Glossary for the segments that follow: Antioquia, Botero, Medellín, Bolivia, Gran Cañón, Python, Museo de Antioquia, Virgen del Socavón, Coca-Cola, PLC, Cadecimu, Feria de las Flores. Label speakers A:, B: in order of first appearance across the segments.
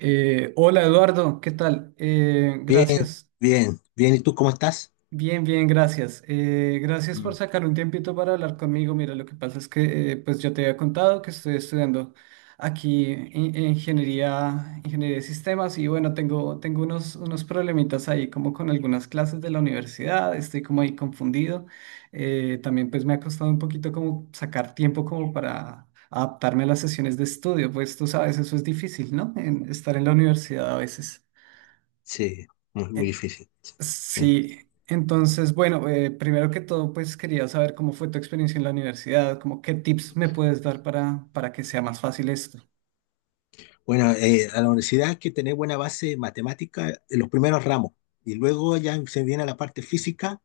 A: Hola Eduardo, ¿qué tal?
B: Bien,
A: Gracias,
B: bien, bien. ¿Y tú cómo estás?
A: bien, bien, gracias. Gracias por
B: Mm.
A: sacar un tiempito para hablar conmigo. Mira, lo que pasa es que pues yo te había contado que estoy estudiando aquí ingeniería de sistemas y bueno, tengo unos, problemitas ahí como con algunas clases de la universidad, estoy como ahí confundido. También pues me ha costado un poquito como sacar tiempo como para... adaptarme a las sesiones de estudio, pues tú sabes, eso es difícil, ¿no? En estar en la universidad a veces.
B: Sí, muy, muy difícil. Sí, sí.
A: Sí, entonces, bueno, primero que todo, pues quería saber cómo fue tu experiencia en la universidad, como qué tips me puedes dar para que sea más fácil esto.
B: Bueno, a la universidad hay que tener buena base matemática en los primeros ramos y luego ya se viene la parte física,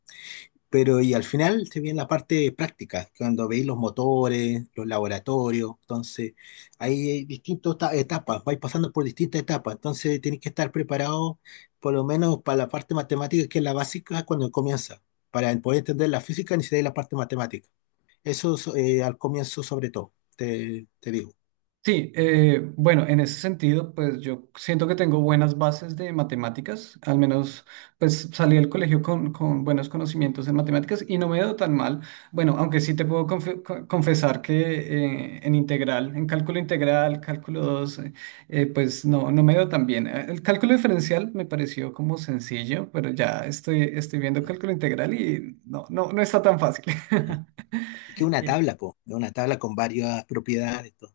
B: pero y al final se viene la parte práctica, cuando veis los motores, los laboratorios. Entonces, hay distintas etapas, vais pasando por distintas etapas. Entonces, tienes que estar preparado por lo menos para la parte matemática, que es la básica cuando comienza. Para poder entender la física necesitáis la parte matemática. Al comienzo sobre todo, te digo.
A: Sí, bueno, en ese sentido, pues yo siento que tengo buenas bases de matemáticas, al menos pues salí del colegio con buenos conocimientos en matemáticas y no me he dado tan mal. Bueno, aunque sí te puedo confesar que en cálculo integral, cálculo 2, pues no, me he dado tan bien. El cálculo diferencial me pareció como sencillo, pero ya estoy, viendo
B: Mm.
A: cálculo integral y no está tan fácil.
B: Es que una
A: Eh,
B: tabla, po, es una tabla con varias propiedades, todo.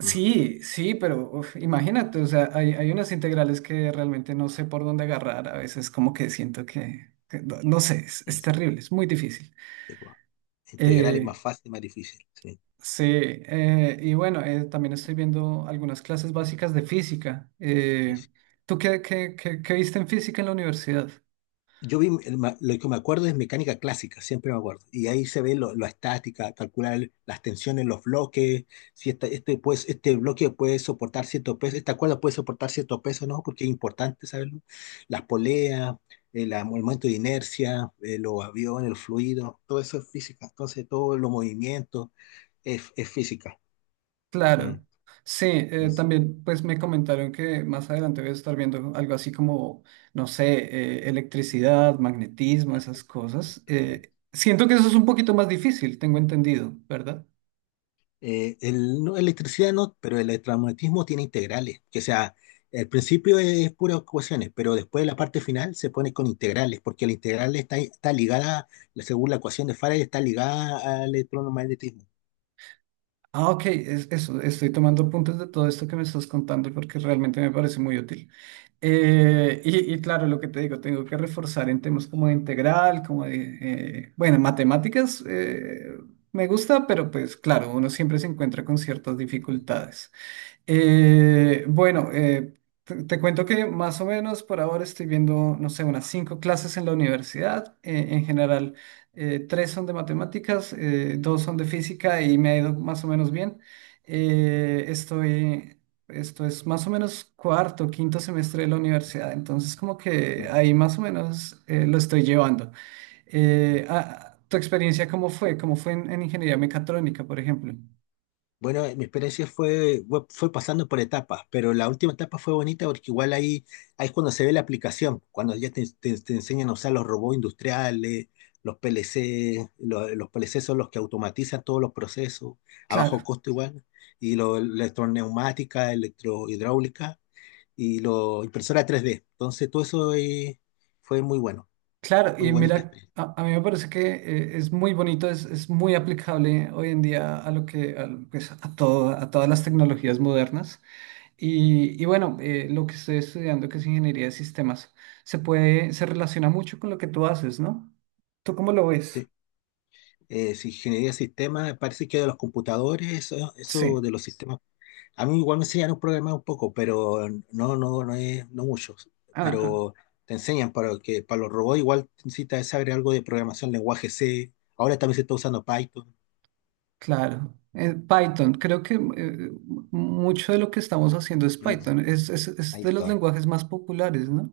B: Mm,
A: sí, pero uf, imagínate, o sea, hay unas integrales que realmente no sé por dónde agarrar, a veces como que siento que, no, no sé, es,
B: mm, mm.
A: es terrible, es muy difícil.
B: Sí, po. Integral es
A: Eh,
B: más fácil, más difícil. Sí,
A: sí, y bueno, también estoy viendo algunas clases básicas de física.
B: sí, sí.
A: ¿Tú qué viste en física en la universidad?
B: Yo vi, lo que me acuerdo es mecánica clásica, siempre me acuerdo. Y ahí se ve lo, la estática, calcular las tensiones, los bloques, si este, pues, este bloque puede soportar cierto peso, esta cuerda puede soportar cierto peso, ¿no? Porque es importante saberlo. Las poleas, el momento de inercia, los aviones, el fluido, todo eso es física. Entonces, todos los movimientos es física. Mm,
A: Claro, sí,
B: mm.
A: también pues me comentaron que más adelante voy a estar viendo algo así como, no sé, electricidad, magnetismo,
B: Ah,
A: esas cosas.
B: también.
A: Siento que eso es un poquito más difícil, tengo entendido, ¿verdad?
B: El, no, electricidad no, pero el electromagnetismo tiene integrales, que sea, el principio es, puras ecuaciones, pero después la parte final se pone con integrales, porque la integral está, está ligada, según la ecuación de Faraday, está ligada al electromagnetismo.
A: Ah, ok, eso, estoy tomando apuntes de todo esto que me estás contando porque realmente me parece muy útil. Y claro, lo que te digo, tengo que reforzar en temas como de integral, como de, bueno, matemáticas, me gusta, pero pues claro, uno siempre se encuentra con ciertas dificultades. Bueno, te cuento que más o menos por ahora estoy viendo, no sé, unas cinco clases en la universidad. En general, tres son de matemáticas, dos son de física y me ha ido más o menos bien. Eh, estoy, Esto es más o menos cuarto, quinto semestre de la universidad, entonces como que
B: Mm.
A: ahí más o menos lo estoy llevando. ¿Tu experiencia cómo fue? ¿Cómo fue en ingeniería mecatrónica, por ejemplo?
B: Bueno, mi experiencia fue, fue pasando por etapas, pero la última etapa fue bonita porque igual ahí, ahí es cuando se ve la aplicación, cuando ya te enseñan a usar los robots industriales, los PLC, PLC son los que automatizan todos los procesos, a bajo
A: Claro.
B: costo igual, y lo, electroneumática, electrohidráulica y lo, impresora 3D. Entonces todo eso fue muy bueno,
A: Claro,
B: muy
A: y
B: bonita
A: mira,
B: experiencia.
A: a, mí me parece que es muy bonito, es muy aplicable hoy en día a lo que, a, lo- pues, a todas las tecnologías modernas. Y bueno, lo que estoy estudiando, que es ingeniería de sistemas, se relaciona mucho con lo que tú haces, ¿no? ¿Tú cómo lo ves?
B: Sí. Si ingeniería de sistemas, parece que de los computadores, eso
A: Sí.
B: de los sistemas. A mí igual me enseñan un programar un poco, pero no, no, no mucho.
A: Ah, ah,
B: Pero te enseñan para que para los robots igual necesitas saber algo de programación, lenguaje C. Ahora también se está usando Python.
A: claro. Python, creo que mucho de lo que estamos haciendo es
B: ¿No?
A: Python, es, de los
B: Python.
A: lenguajes más populares, ¿no?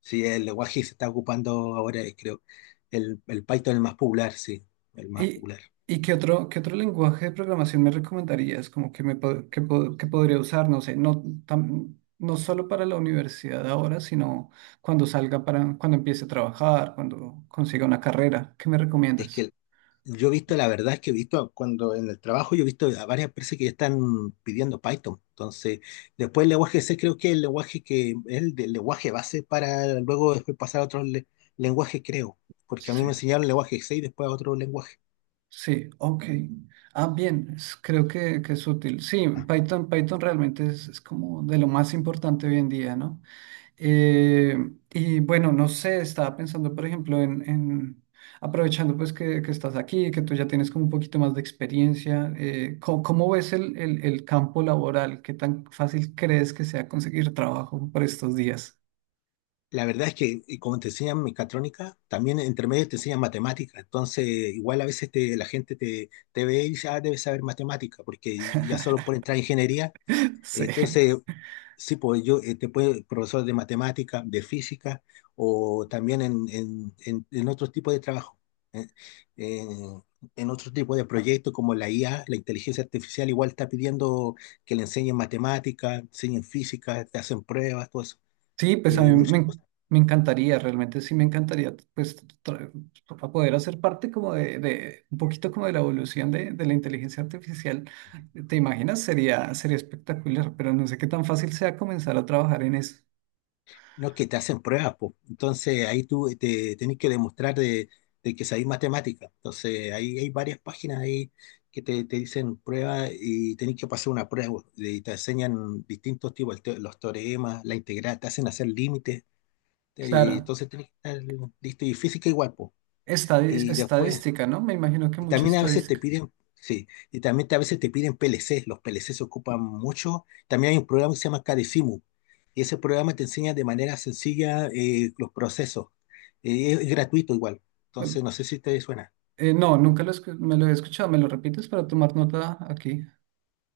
B: Sí, el lenguaje que se está ocupando ahora, creo. El Python es el más popular, sí, el más
A: ¿Y,
B: popular.
A: y qué otro lenguaje de programación me recomendarías? Como que, me, pod- que podría usar, no sé, no solo para la universidad ahora, sino cuando empiece a trabajar, cuando consiga una carrera. ¿Qué me
B: Es
A: recomiendas?
B: que Yo he visto, la verdad es que he visto cuando en el trabajo, yo he visto a varias empresas que ya están pidiendo Python. Entonces, después el lenguaje C creo que es el lenguaje que es el, del lenguaje base para luego después pasar a otros lenguajes, creo. Porque a mí me
A: Sí,
B: enseñaron el lenguaje C y después a otro lenguaje.
A: sí, ok. Ah, bien, creo que, es útil. Sí,
B: Ah,
A: Python realmente es como de lo más importante hoy en día, ¿no? Eh, y bueno, no sé, estaba pensando, por ejemplo, aprovechando pues que estás aquí, que tú ya tienes como un poquito más de experiencia, ¿cómo ves el campo laboral? ¿Qué tan fácil crees que sea conseguir trabajo por estos días?
B: la verdad es que y como te enseñan mecatrónica, también entre medio te enseñan matemática. Entonces, igual a veces la gente te ve y dice, ah, debes saber matemática, porque ya solo por entrar a ingeniería.
A: Sí.
B: Entonces, sí, pues yo te puede, profesor de matemática, de física o también en otros tipos de trabajo, eh, eh, en otros tipos de proyectos como la IA, la inteligencia artificial, igual está pidiendo que le enseñen matemática, enseñen física, te hacen pruebas, todo eso,
A: Sí, pues a
B: y
A: mí me,
B: muchas
A: en-
B: cosas.
A: me encantaría, realmente sí me encantaría, para poder hacer parte como un poquito como de la evolución de la inteligencia artificial. ¿Te imaginas? Sería espectacular, pero no sé qué tan fácil sea comenzar a trabajar en eso.
B: No, que te hacen pruebas, pues. Entonces ahí tú te tenés que demostrar de que sabés matemática. Entonces ahí hay varias páginas ahí te dicen pruebas y tenés que pasar una prueba. Y te enseñan distintos tipos, los teoremas, la integral, te hacen hacer límites. te-
A: Claro,
B: entonces tenés que estar listo y física igual, pues. Y después,
A: estadística, ¿no? Me imagino que
B: y
A: mucha
B: también a veces te
A: estadística.
B: piden, sí, y también a veces te piden PLC, los PLC se ocupan mucho. También hay un programa que se llama Cadecimu, y ese programa te enseña de manera sencilla los procesos. Es gratuito igual, entonces no sé si te suena.
A: No, nunca me lo he escuchado, ¿me lo repites para tomar nota aquí?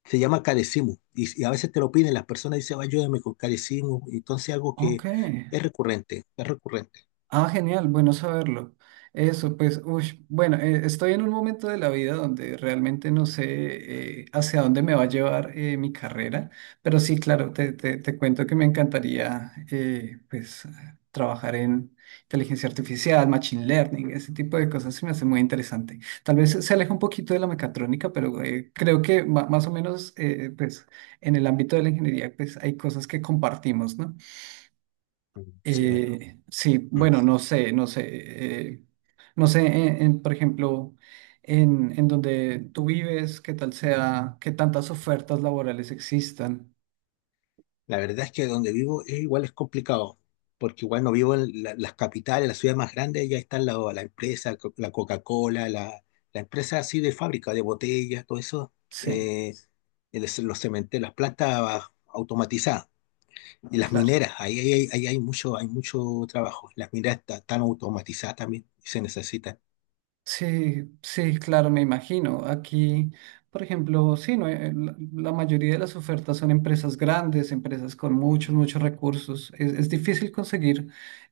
B: Se llama Cadecimu, y a veces te lo piden, las personas dicen, ayúdame con Cadecimu, entonces algo que
A: Ok.
B: es recurrente, es recurrente.
A: Ah, genial, bueno saberlo. Eso, pues, uy, bueno, estoy en un momento de la vida donde realmente no sé hacia dónde me va a llevar mi carrera, pero sí, claro, te, te cuento que me encantaría, pues, trabajar en inteligencia artificial, machine learning, ese tipo de cosas se me hace muy interesante. Tal vez se aleja un poquito de la mecatrónica, pero creo que más o menos, pues, en el ámbito de la ingeniería, pues, hay cosas que compartimos, ¿no?
B: Mm. Sí, verdad.
A: Sí,
B: Mm.
A: bueno, no sé, no sé, eh, no sé, por ejemplo, en donde tú vives, qué tal sea, qué tantas ofertas laborales existan.
B: La verdad es que donde vivo es igual es complicado, porque igual no vivo en las capitales, las ciudades más grandes, ya están la empresa, la Coca-Cola, la empresa así de fábrica, de botellas, todo eso,
A: Sí,
B: eh, los cementerios, las plantas automatizadas y las
A: claro.
B: mineras, ahí hay mucho trabajo. Las mineras están automatizadas también y se necesitan.
A: Sí, sí, claro, me imagino. Aquí, por ejemplo, sí, no, la mayoría de las ofertas son empresas grandes, empresas con muchos, muchos recursos. Es difícil conseguir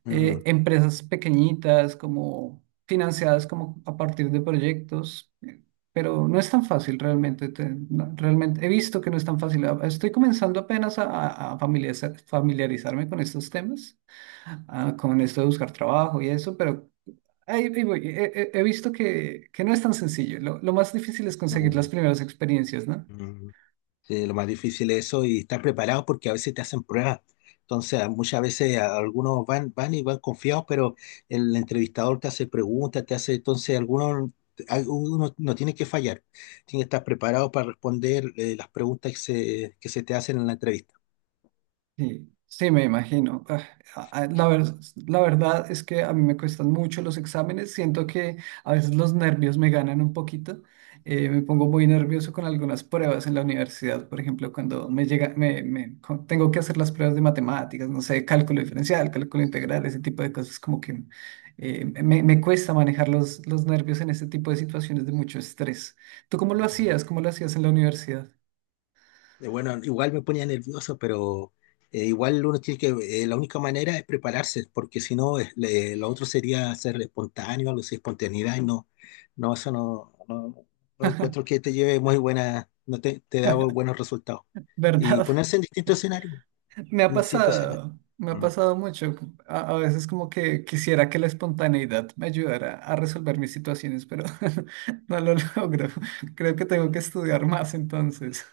B: Mm,
A: empresas pequeñitas, como financiadas como a partir de proyectos, pero no es tan fácil realmente. No, realmente he visto que no es tan fácil. Ah, estoy comenzando apenas a familiarizarme con estos temas, con esto de buscar trabajo y eso, pero ahí, voy. He visto que no es tan sencillo. Lo más difícil es conseguir las
B: mm,
A: primeras experiencias, ¿no?
B: mm. Sí, lo más difícil es eso y estar preparado porque a veces te hacen pruebas. Entonces, muchas veces algunos van, van y van confiados, pero el entrevistador te hace preguntas, te hace, entonces algunos, algunos no tiene que fallar. Tiene que estar preparado para responder las preguntas que se te hacen en la entrevista.
A: Sí, sí, me imagino. A- a- La ver- la verdad es que a mí me cuestan mucho los exámenes. Siento que a veces los nervios me ganan un poquito. Me pongo muy nervioso con algunas pruebas en la universidad. Por ejemplo, cuando me llega, me- cu- tengo que hacer las pruebas de matemáticas, no sé, cálculo diferencial, cálculo integral, ese tipo de cosas, como que me, cuesta manejar los nervios en ese tipo de situaciones de mucho estrés. ¿Tú cómo lo hacías? ¿Cómo lo hacías en la universidad?
B: Bueno, igual me ponía nervioso, pero igual uno tiene que, la única manera es prepararse, porque si no, lo otro sería ser espontáneo, algo así, espontaneidad, y no, no, eso no, no, no encuentro que te lleve muy buena, no te da buenos resultados. Y
A: ¿Verdad?
B: ponerse en distintos escenarios, en distintos escenarios.
A: Me ha
B: Mm,
A: pasado mucho. A veces como que quisiera que la espontaneidad me ayudara a resolver mis situaciones, pero no lo logro. Creo que tengo que estudiar más entonces.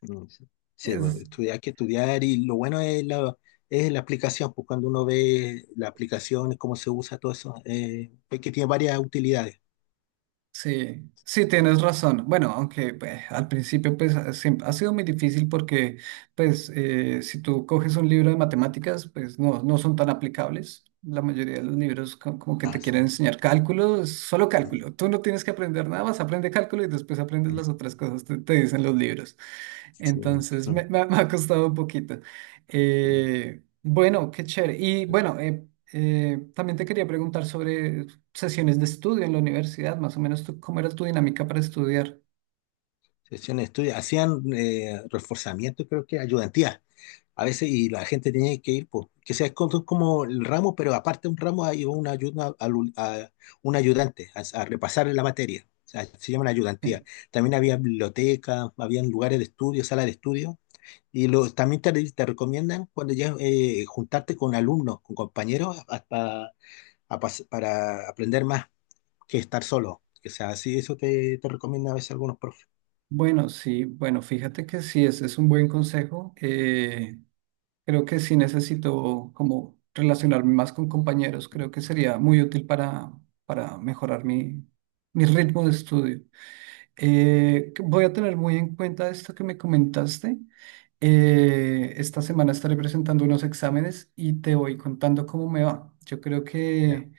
B: mm, sí. Sí, bueno,
A: Es,
B: estudiar, hay que estudiar, y lo bueno es la aplicación, pues cuando uno ve la aplicación, cómo se usa todo eso, pues que tiene varias utilidades.
A: Sí, sí, tienes razón. Bueno, aunque pues, al principio pues, ha sido muy difícil porque pues, si tú coges un libro de matemáticas, pues no, son tan aplicables. La mayoría de los libros como que te
B: Ah,
A: quieren
B: sí.
A: enseñar cálculo, es solo cálculo. Tú no tienes que aprender nada más, aprende cálculo y después aprendes las otras cosas, te dicen los libros.
B: Sí,
A: Entonces
B: ujú,
A: me ha costado un poquito.
B: sí.
A: Bueno, qué chévere. Y bueno, también te quería preguntar sobre sesiones de estudio en la universidad, más o menos tú, cómo era tu dinámica para estudiar.
B: Hacían estudios, hacían reforzamiento, creo que ayudantía. A veces, y la gente tenía que ir, pues, que sea como como el ramo, pero aparte de un ramo hay una ayuda, a, un ayudante a repasar la materia. O sea, se llama
A: Sí.
B: ayudantía. También había biblioteca, habían lugares de estudio, sala de estudio. Y lo, también te recomiendan cuando ya juntarte con alumnos, con compañeros, hasta, para aprender más que estar solo. O sea, sí, eso te recomienda a veces algunos profesores.
A: Bueno, sí, bueno, fíjate que sí, ese es un buen consejo. Creo que sí necesito como relacionarme más con compañeros, creo que sería muy útil para, mejorar mi ritmo de estudio. Que voy a tener muy en cuenta esto que me comentaste. Esta semana estaré presentando unos exámenes y te voy contando cómo me va. Yo creo
B: Ya,
A: que.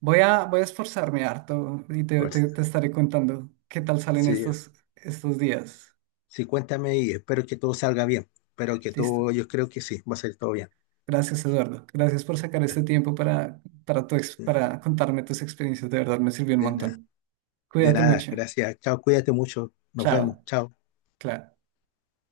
A: Voy a esforzarme harto y te, te-
B: fuerza.
A: te estaré contando qué tal salen
B: Sí,
A: estos, días.
B: sí, cuéntame y espero que todo salga bien. Espero que
A: Listo.
B: todo, yo creo que sí, va a salir todo bien.
A: Gracias, Eduardo. Gracias por sacar
B: Ya.
A: este tiempo para contarme tus experiencias. De verdad, me sirvió un
B: De nada,
A: montón.
B: de
A: Cuídate
B: nada,
A: mucho.
B: gracias. Chao, cuídate mucho. Nos
A: Chao.
B: vemos. Chao.
A: Claro.